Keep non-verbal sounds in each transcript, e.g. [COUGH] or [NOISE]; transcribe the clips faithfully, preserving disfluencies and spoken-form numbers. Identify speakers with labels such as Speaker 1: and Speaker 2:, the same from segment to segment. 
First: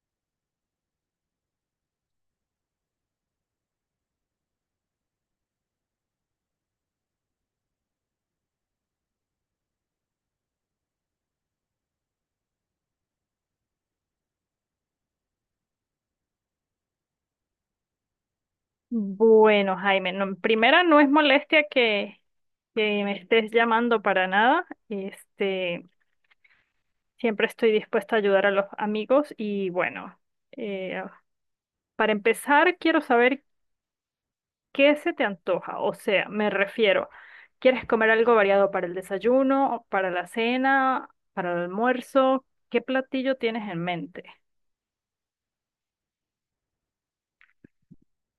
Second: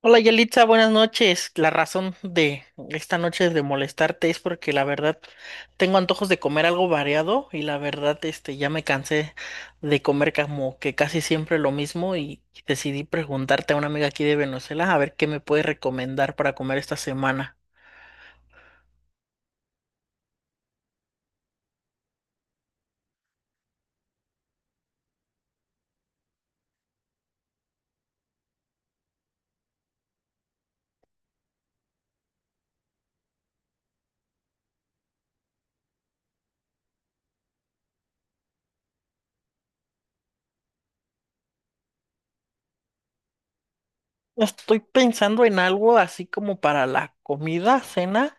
Speaker 1: Hola Yelitza, buenas noches. La razón de esta noche de molestarte es porque la verdad tengo antojos de comer algo variado y la verdad este ya me cansé de comer como que casi siempre lo mismo y decidí preguntarte a una amiga aquí de Venezuela a ver qué me puede recomendar para comer esta semana.
Speaker 2: Bueno, Jaime, no, en primera no es molestia que, que me estés llamando para nada. Este, siempre estoy dispuesta a ayudar a los amigos y bueno, eh, para empezar quiero saber qué se te antoja. O sea, me refiero, ¿quieres comer algo variado para el desayuno, para la cena, para el almuerzo? ¿Qué platillo tienes en mente?
Speaker 1: Estoy pensando en algo así como para la comida, cena.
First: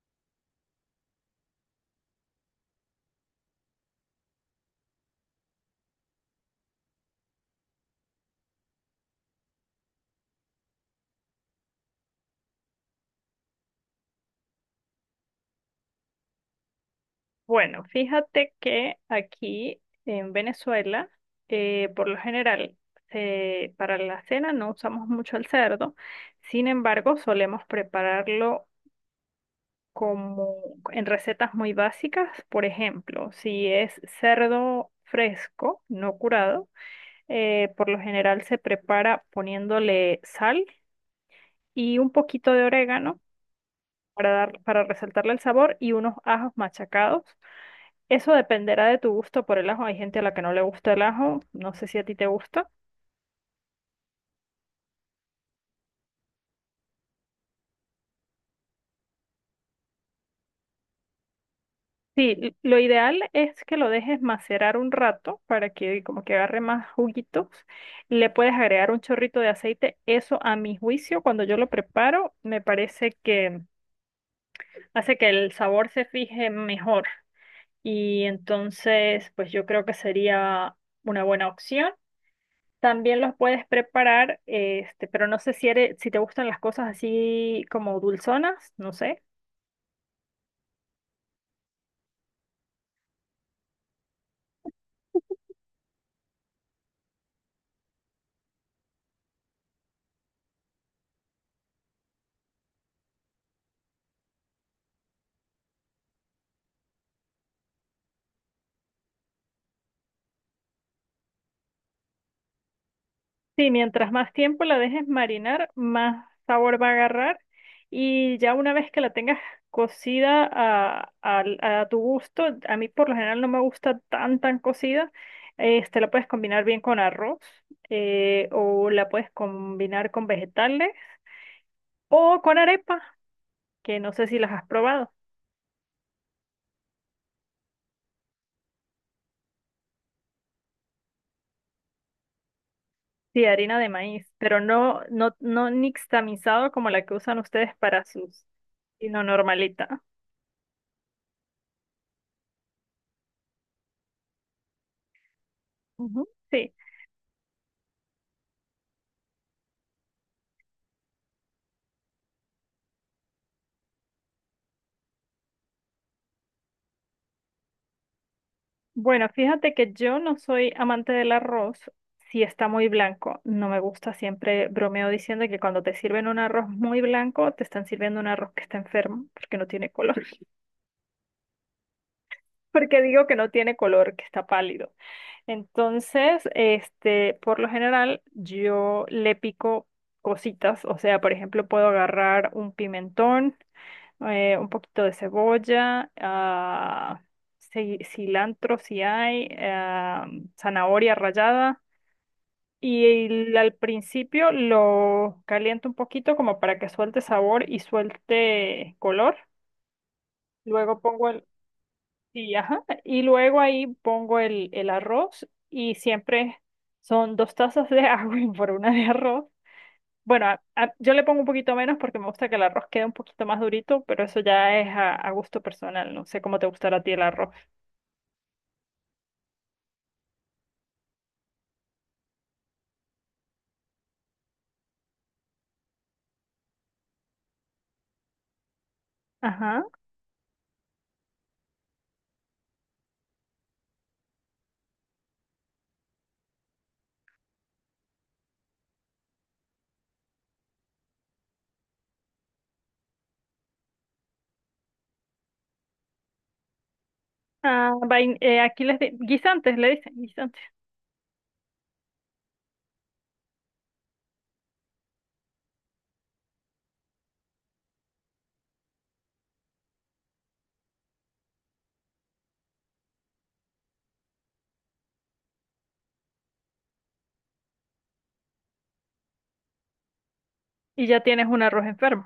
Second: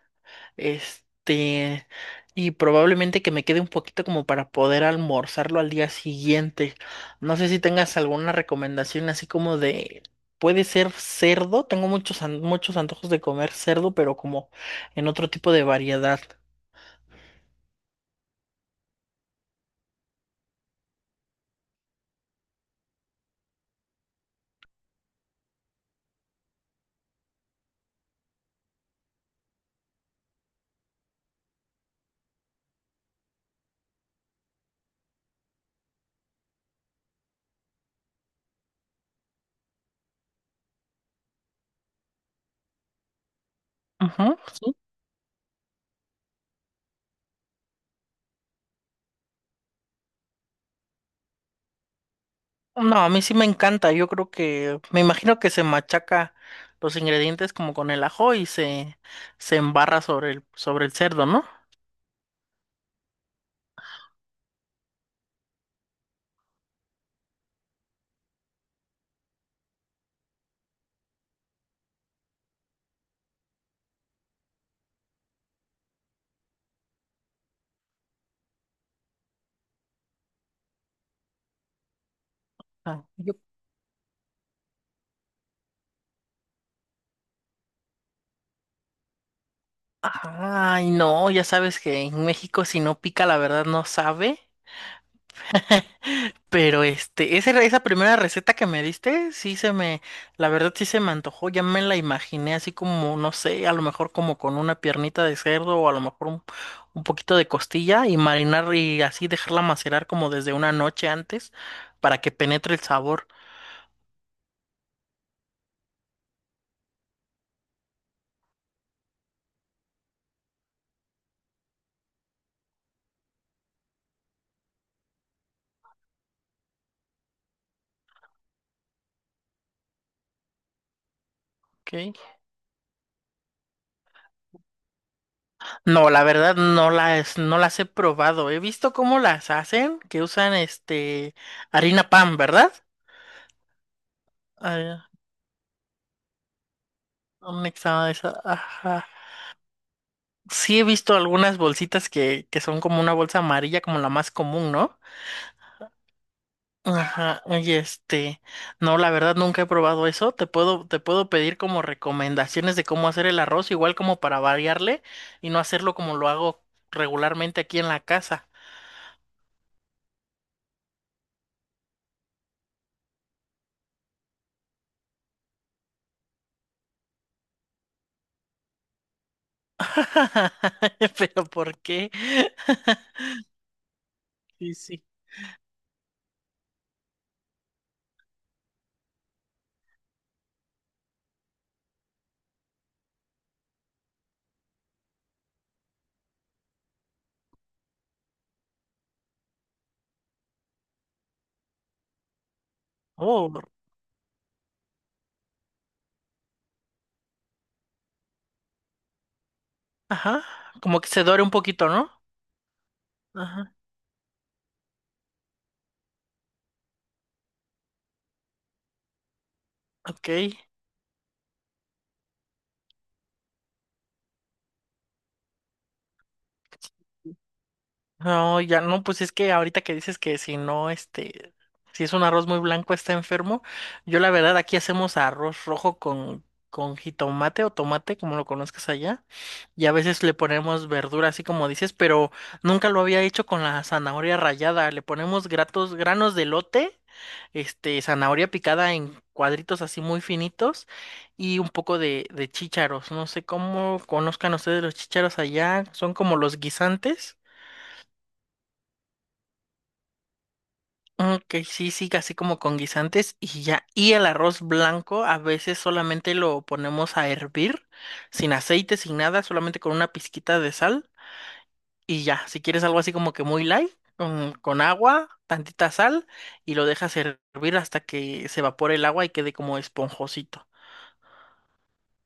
Speaker 1: Este, y probablemente que me quede un poquito como para poder almorzarlo al día siguiente. No sé si tengas alguna recomendación así como de, puede ser cerdo, tengo muchos, an- muchos antojos de comer cerdo, pero como en otro tipo de variedad.
Speaker 2: Bueno, fíjate que aquí en Venezuela, eh, por lo general, se- para la cena no usamos mucho el cerdo, sin embargo, solemos prepararlo como en recetas muy básicas. Por ejemplo, si es cerdo fresco, no curado, eh, por lo general se prepara poniéndole sal y un poquito de orégano
Speaker 1: Ujú,
Speaker 2: para dar,
Speaker 1: sí.
Speaker 2: para resaltarle el sabor y unos ajos machacados. Eso dependerá de tu gusto por el ajo. Hay gente a la que no le gusta el ajo. No sé si a ti te gusta.
Speaker 1: No, a mí sí me encanta, yo creo que, me imagino que se machaca los ingredientes como con el ajo y se, se embarra sobre el, sobre el cerdo, ¿no?
Speaker 2: Sí, l- lo ideal es que lo dejes macerar un rato para que como que agarre más juguitos. Le puedes agregar un chorrito de aceite. Eso a mi juicio, cuando yo lo preparo, me parece que hace que el sabor se fije mejor. Y entonces, pues yo creo que sería una buena opción.
Speaker 1: Ah.
Speaker 2: También los puedes preparar, este, pero no sé si eres- si te gustan las cosas así como dulzonas, no sé.
Speaker 1: Ay, no, ya sabes que en México si no pica, la verdad no sabe. [LAUGHS] Pero este, esa, esa primera receta que me diste, sí se me, la verdad sí se me antojó, ya me la imaginé así como, no sé, a lo mejor como con una piernita de cerdo o a lo mejor un, un poquito de costilla y marinar y así dejarla macerar como desde una noche antes para que penetre el sabor.
Speaker 2: Sí, mientras más tiempo la dejes marinar, más sabor va a agarrar. Y ya una vez que la tengas cocida a, al- a tu gusto, a mí por lo general no me gusta tan tan cocida, este, la puedes combinar bien con arroz, eh, o la puedes combinar con vegetales
Speaker 1: Ok.
Speaker 2: o con arepa, que no sé si las has probado.
Speaker 1: No, la verdad no las, no las he probado. He visto cómo las hacen, que usan este harina pan, ¿verdad?
Speaker 2: Sí, harina de maíz, pero no,
Speaker 1: Ah,
Speaker 2: no, no nixtamalizado como la que usan
Speaker 1: un
Speaker 2: ustedes para
Speaker 1: examen de esa.
Speaker 2: sus,
Speaker 1: Ajá.
Speaker 2: sino normalita.
Speaker 1: Sí he visto algunas bolsitas que, que son como una bolsa amarilla, como la más común, ¿no?
Speaker 2: Ujú. Sí.
Speaker 1: Ajá. Oye, este, no, la verdad nunca he probado eso. Te puedo, te puedo pedir como recomendaciones de cómo hacer el arroz, igual como para variarle y no hacerlo como lo hago regularmente aquí en la casa.
Speaker 2: Bueno, fíjate que yo no soy amante del arroz si está muy blanco. No me gusta, siempre bromeo diciendo que cuando te sirven un arroz muy blanco, te están sirviendo un arroz que está enfermo, porque no tiene color. [LAUGHS]
Speaker 1: [LAUGHS] Pero ¿por qué?
Speaker 2: Porque digo
Speaker 1: [LAUGHS]
Speaker 2: que no tiene color, que está
Speaker 1: Sí,
Speaker 2: pálido.
Speaker 1: sí.
Speaker 2: Entonces, este, por lo general, yo le pico cositas. O sea, por ejemplo, puedo agarrar un pimentón eh, un poquito de cebolla, ah, ci- cilantro si hay, ah, zanahoria rallada. Y el-
Speaker 1: Oh,
Speaker 2: al principio lo caliento un poquito como para que suelte sabor y suelte color.
Speaker 1: ajá.
Speaker 2: Luego
Speaker 1: Como que se
Speaker 2: pongo
Speaker 1: dore
Speaker 2: el...
Speaker 1: un poquito, ¿no?
Speaker 2: Sí, ajá. Y luego
Speaker 1: Ajá.
Speaker 2: ahí pongo el, el arroz y siempre son dos tazas de agua [LAUGHS] por una de arroz.
Speaker 1: Ok.
Speaker 2: Bueno, a- a- yo le pongo un poquito menos porque me gusta que el arroz quede un poquito más durito, pero eso ya es a, a gusto personal. No sé cómo te gustará a ti el arroz.
Speaker 1: No, ya no, pues es que ahorita que dices que si no, este, si es un arroz muy blanco está enfermo, yo la verdad aquí hacemos arroz rojo con, con jitomate o tomate, como lo conozcas allá,
Speaker 2: Ajá.
Speaker 1: y a veces le ponemos verdura, así como dices, pero nunca lo había hecho con la zanahoria rallada, le ponemos gratos, granos de lote este, zanahoria picada en cuadritos así muy finitos y un poco de, de chícharos. No sé cómo conozcan ustedes los chícharos allá, son como los guisantes.
Speaker 2: Ah, vain- eh, aquí les di- guisantes, le dicen guisantes.
Speaker 1: Ok, sí, sí, así como con guisantes y ya. Y el arroz blanco a veces solamente lo ponemos a hervir, sin aceite, sin nada, solamente con una pizquita de sal y ya. Si quieres algo así como que muy light, con, con agua, tantita sal y lo dejas hervir hasta que se evapore el agua y quede como esponjosito.
Speaker 2: Y ya tienes un arroz enfermo.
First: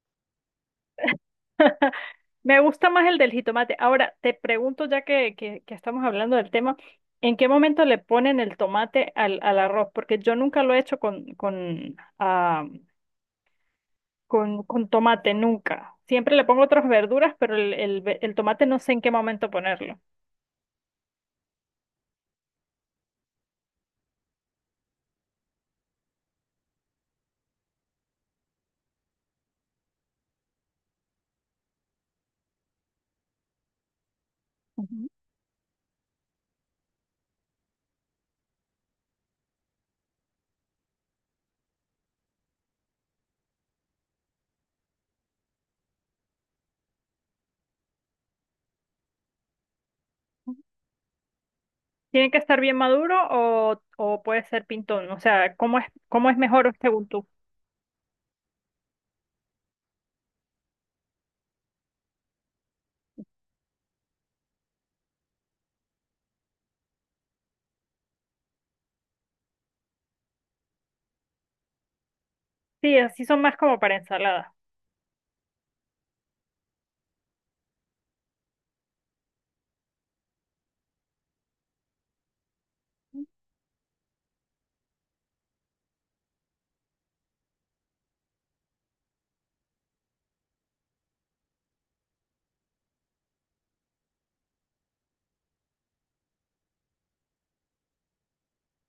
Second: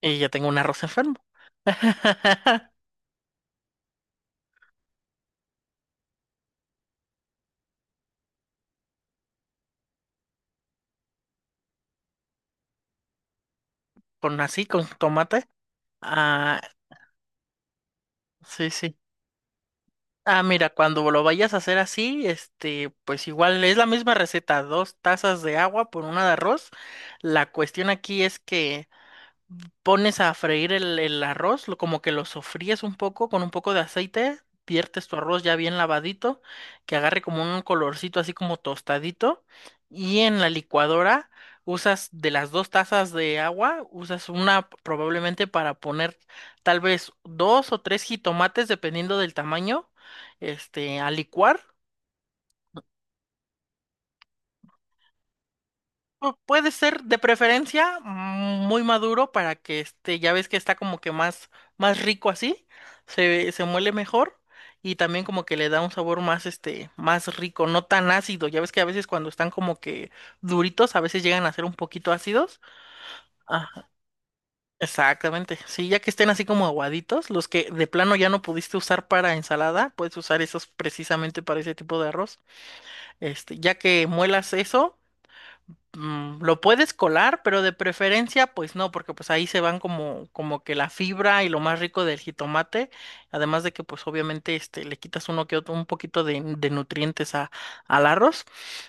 Speaker 1: Y ya tengo un arroz enfermo.
Speaker 2: [LAUGHS] Me
Speaker 1: [LAUGHS]
Speaker 2: gusta más el del jitomate. Ahora, te pregunto, ya que, que, que estamos hablando del tema, ¿en qué momento le ponen el tomate al, al arroz? Porque yo nunca lo he hecho con, con, ah,
Speaker 1: Con
Speaker 2: con,
Speaker 1: así, con
Speaker 2: con tomate,
Speaker 1: tomate.
Speaker 2: nunca. Siempre le
Speaker 1: Ah,
Speaker 2: pongo otras verduras, pero el, el ve- el tomate
Speaker 1: sí,
Speaker 2: no sé
Speaker 1: sí.
Speaker 2: en qué momento ponerlo.
Speaker 1: Ah, mira, cuando lo vayas a hacer así, este, pues igual es la misma receta, dos tazas de agua por una de arroz. La cuestión aquí es que pones a freír el, el arroz, lo- como que lo sofríes un poco con un poco de aceite,
Speaker 2: Ujú.
Speaker 1: viertes tu arroz ya bien lavadito, que agarre como un colorcito así como tostadito, y en la licuadora usas de las dos tazas de agua, usas una probablemente para poner tal vez dos o tres jitomates, dependiendo del tamaño, este, a licuar.
Speaker 2: ¿Tiene que estar bien maduro o, o puede ser pintón? O sea, ¿cómo es, cómo es
Speaker 1: Pu- Puede
Speaker 2: mejor
Speaker 1: ser
Speaker 2: según
Speaker 1: de
Speaker 2: tú?
Speaker 1: preferencia mm, muy maduro para que este, ya ves que está como que más, más rico así, se, se muele mejor y también como que le da un sabor más, este, más rico, no tan ácido. Ya ves que a veces cuando están como que duritos, a veces llegan a ser un poquito ácidos.
Speaker 2: Sí, así son más como
Speaker 1: Ajá,
Speaker 2: para ensalada.
Speaker 1: exactamente. Sí, ya que estén así como aguaditos, los que de plano ya no pudiste usar para ensalada, puedes usar esos precisamente para ese tipo de arroz. Este, ya que muelas eso mm, lo puedes colar, pero de preferencia, pues no, porque pues ahí se van como, como que la fibra y lo más rico del jitomate, además de que pues obviamente este, le quitas uno que otro, un poquito de, de nutrientes a, al arroz.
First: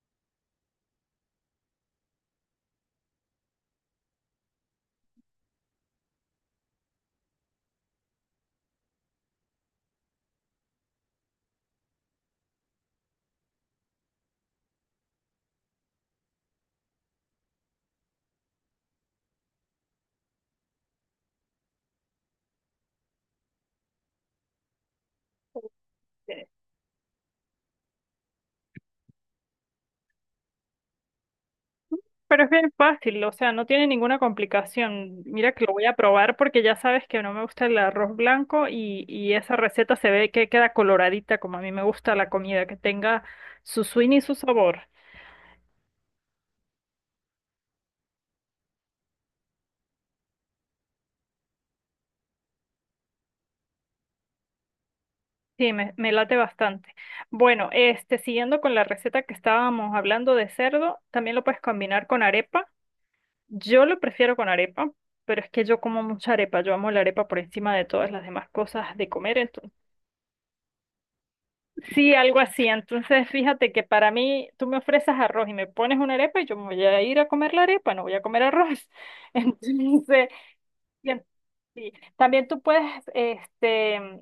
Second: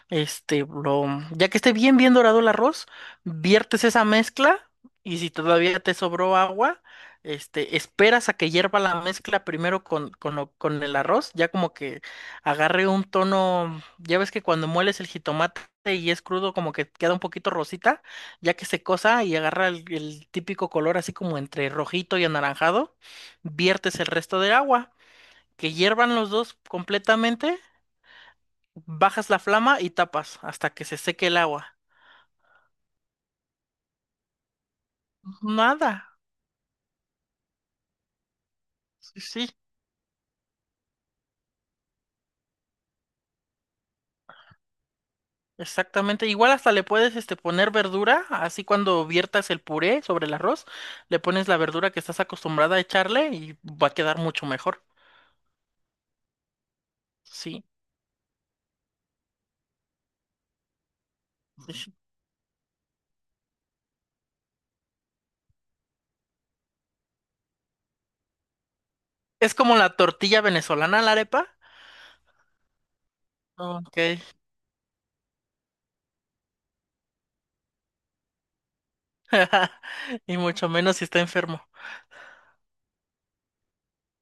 Speaker 1: Este, lo, ya que esté bien, bien dorado el arroz, viertes esa mezcla y si todavía te sobró agua, este, esperas a que hierva la mezcla primero con, con, lo- con el arroz, ya como que agarre un tono, ya ves que cuando mueles el jitomate, este, y es crudo, como que queda un poquito rosita, ya que se cosa y agarra el, el típico color así como entre rojito y anaranjado, viertes el resto del agua, que hiervan los
Speaker 2: Eh,
Speaker 1: dos completamente, bajas la flama y tapas hasta que se seque el agua.
Speaker 2: Pero es bien fácil, o sea, no tiene ninguna complicación. Mira que lo voy
Speaker 1: Nada,
Speaker 2: a probar porque ya sabes que no me gusta el arroz blanco y,
Speaker 1: sí,
Speaker 2: y
Speaker 1: sí,
Speaker 2: esa receta se ve que queda coloradita como a mí me gusta la comida, que tenga su swing y su sabor.
Speaker 1: exactamente. Igual hasta le puedes este, poner verdura, así cuando viertas el puré sobre el arroz, le pones la verdura que estás acostumbrada a echarle y va a quedar mucho mejor.
Speaker 2: Sí, me, me late bastante.
Speaker 1: Sí,
Speaker 2: Bueno, este, siguiendo con la receta que estábamos hablando de cerdo, también lo puedes
Speaker 1: sí, sí.
Speaker 2: combinar con arepa. Yo lo prefiero con arepa, pero es que yo como mucha arepa, yo amo la arepa por encima de todas las demás cosas de comer,
Speaker 1: Es
Speaker 2: entonces.
Speaker 1: como la tortilla venezolana, la arepa.
Speaker 2: Sí, algo así. Entonces, fíjate que
Speaker 1: Ok.
Speaker 2: para mí, tú me ofreces arroz y me pones una arepa y yo me voy a ir a comer la arepa, no voy a comer arroz. [LAUGHS]
Speaker 1: [LAUGHS]
Speaker 2: Entonces,
Speaker 1: Y mucho menos si está
Speaker 2: Bien.
Speaker 1: enfermo.
Speaker 2: Sí. También tú puedes este,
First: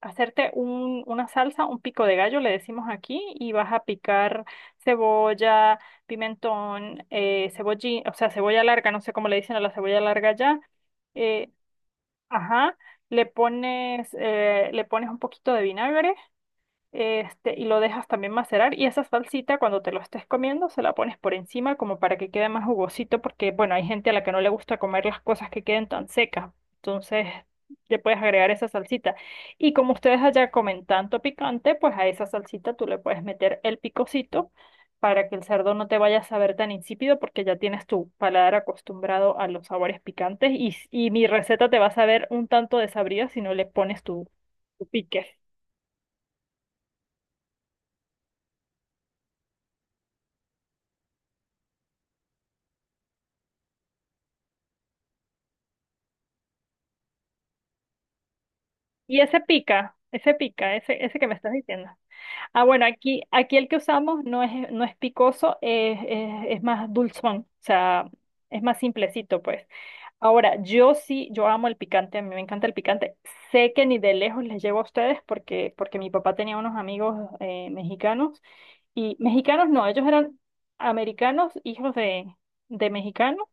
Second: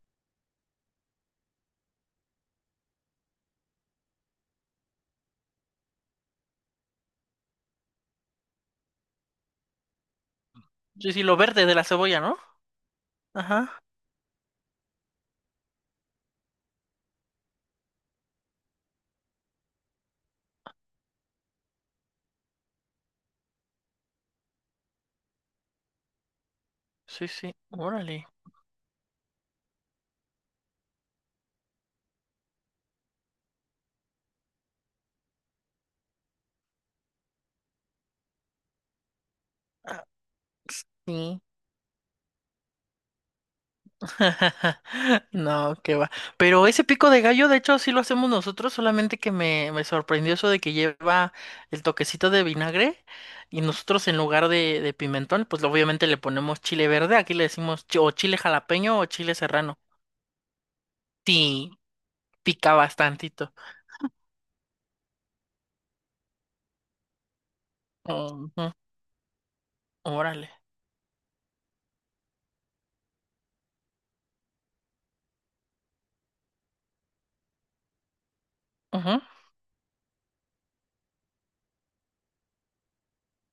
Speaker 2: hacerte un, una salsa, un pico de gallo, le decimos aquí, y vas a picar cebolla, pimentón, eh, cebollín, o sea, cebolla larga, no sé cómo le dicen a la cebolla larga ya.
Speaker 1: Sí, sí, lo
Speaker 2: eh,
Speaker 1: verde de la cebolla, ¿no?
Speaker 2: ajá, le
Speaker 1: Ajá.
Speaker 2: pones, eh, le pones un poquito de vinagre, este, y lo dejas también macerar. Y esa salsita, cuando te lo estés comiendo, se la pones por encima como para que quede más jugosito, porque bueno, hay gente a la que no le gusta comer las cosas que queden tan secas. Entonces,
Speaker 1: Sí, sí.
Speaker 2: le puedes
Speaker 1: Órale.
Speaker 2: agregar esa salsita. Y como ustedes allá comen tanto picante, pues a esa salsita tú le puedes meter el picocito para que el cerdo no te vaya a saber tan insípido, porque ya tienes tu paladar acostumbrado a los sabores
Speaker 1: Ah,
Speaker 2: picantes. Y, y mi
Speaker 1: sí.
Speaker 2: receta te va a saber un tanto desabrida si no le pones tu,
Speaker 1: [LAUGHS]
Speaker 2: tu pique.
Speaker 1: No, qué va. Pero ese pico de gallo, de hecho, sí lo hacemos nosotros, solamente que me, me sorprendió eso de que lleva el toquecito de vinagre y nosotros en lugar de, de pimentón, pues obviamente le ponemos chile verde, aquí le decimos chi- o chile jalapeño o
Speaker 2: Y
Speaker 1: chile
Speaker 2: ese
Speaker 1: serrano.
Speaker 2: pica, ese pica, ese, ese que me estás
Speaker 1: Sí,
Speaker 2: diciendo. Ah,
Speaker 1: pica
Speaker 2: bueno, aquí,
Speaker 1: bastantito.
Speaker 2: aquí el que usamos no es, no es picoso, es, es, es más dulzón, o sea, es
Speaker 1: Ujú.
Speaker 2: más simplecito, pues.
Speaker 1: Órale.
Speaker 2: Ahora, yo sí, yo amo el picante, a mí me encanta el picante. Sé que ni de lejos les llevo a ustedes porque, porque mi papá tenía unos amigos eh, mexicanos y
Speaker 1: Ujú.
Speaker 2: mexicanos no, ellos eran americanos, hijos de, de mexicanos,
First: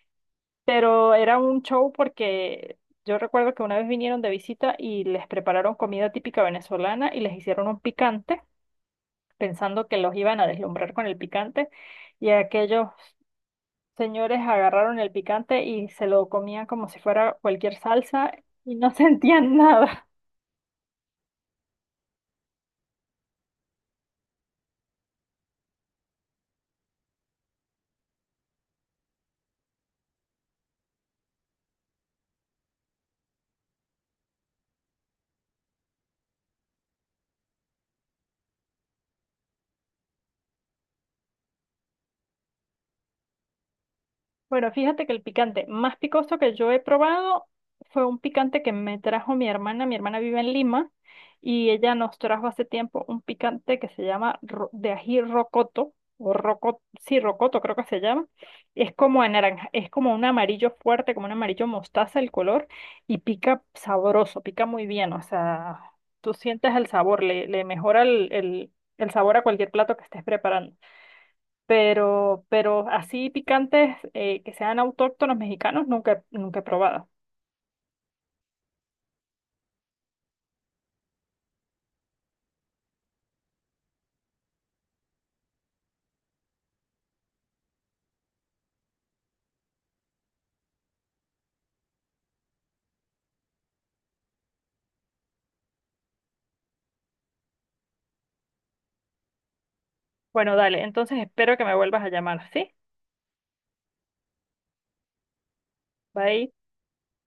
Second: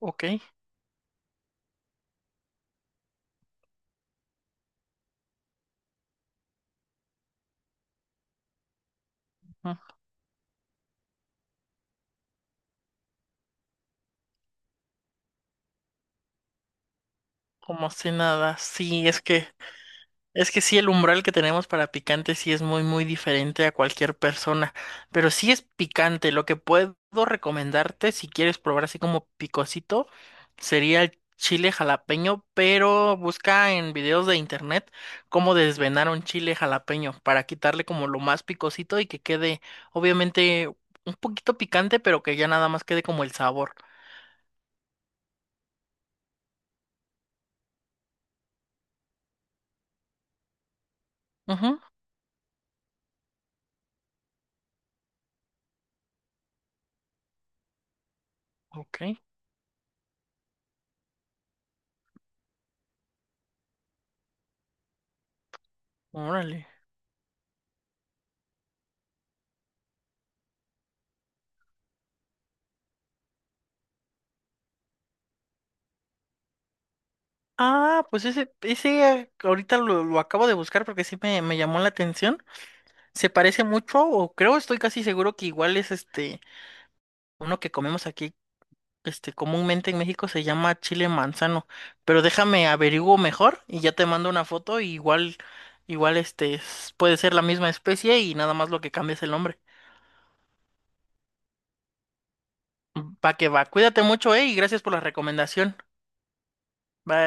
Speaker 1: Ok.
Speaker 2: pero era un show porque yo recuerdo que una vez vinieron de visita y les prepararon comida típica venezolana y les hicieron un picante, pensando
Speaker 1: Ujú.
Speaker 2: que los iban a deslumbrar con el picante, y aquellos señores agarraron el picante y se lo comían como si fuera cualquier
Speaker 1: Como si
Speaker 2: salsa
Speaker 1: nada,
Speaker 2: y no [LAUGHS]
Speaker 1: sí, es que,
Speaker 2: sentían nada.
Speaker 1: es que sí, el umbral que tenemos para picante sí es muy, muy diferente a cualquier persona, pero sí es picante. Lo que puedo recomendarte, si quieres probar así como picosito, sería el chile jalapeño, pero busca en videos de internet cómo desvenar un chile jalapeño para quitarle como lo más picosito y que quede, obviamente, un poquito picante, pero que ya nada más quede como el sabor.
Speaker 2: Bueno, fíjate que el picante más picoso que yo he probado fue un picante que me trajo mi hermana. Mi hermana vive en Lima y
Speaker 1: Ujú,
Speaker 2: ella nos trajo hace tiempo un picante que se llama ro- de ají rocoto o rocoto, sí, rocoto creo que se llama. Es
Speaker 1: ok,
Speaker 2: como de naranja, es como un amarillo fuerte, como un amarillo mostaza el color y pica sabroso, pica muy bien. O sea, tú
Speaker 1: órale.
Speaker 2: sientes el sabor, le, le mejora el, el el sabor a cualquier plato que estés preparando, pero, pero así picantes eh, que sean autóctonos mexicanos nunca, nunca he probado.
Speaker 1: Ah, pues ese, ese eh, ahorita lo, lo acabo de buscar porque sí me, me llamó la atención. Se parece mucho, o creo, estoy casi seguro que igual es este, uno que comemos aquí, este, comúnmente en México se llama chile manzano. Pero déjame averiguo mejor y ya te mando una foto, y igual, igual este, es- puede ser la misma especie y nada más lo que cambia es el nombre.
Speaker 2: Bueno, dale, entonces espero que me vuelvas a llamar, ¿sí?
Speaker 1: Mm, Va que va, cuídate mucho, eh, y gracias por la recomendación.
Speaker 2: Bye.
Speaker 1: Bye.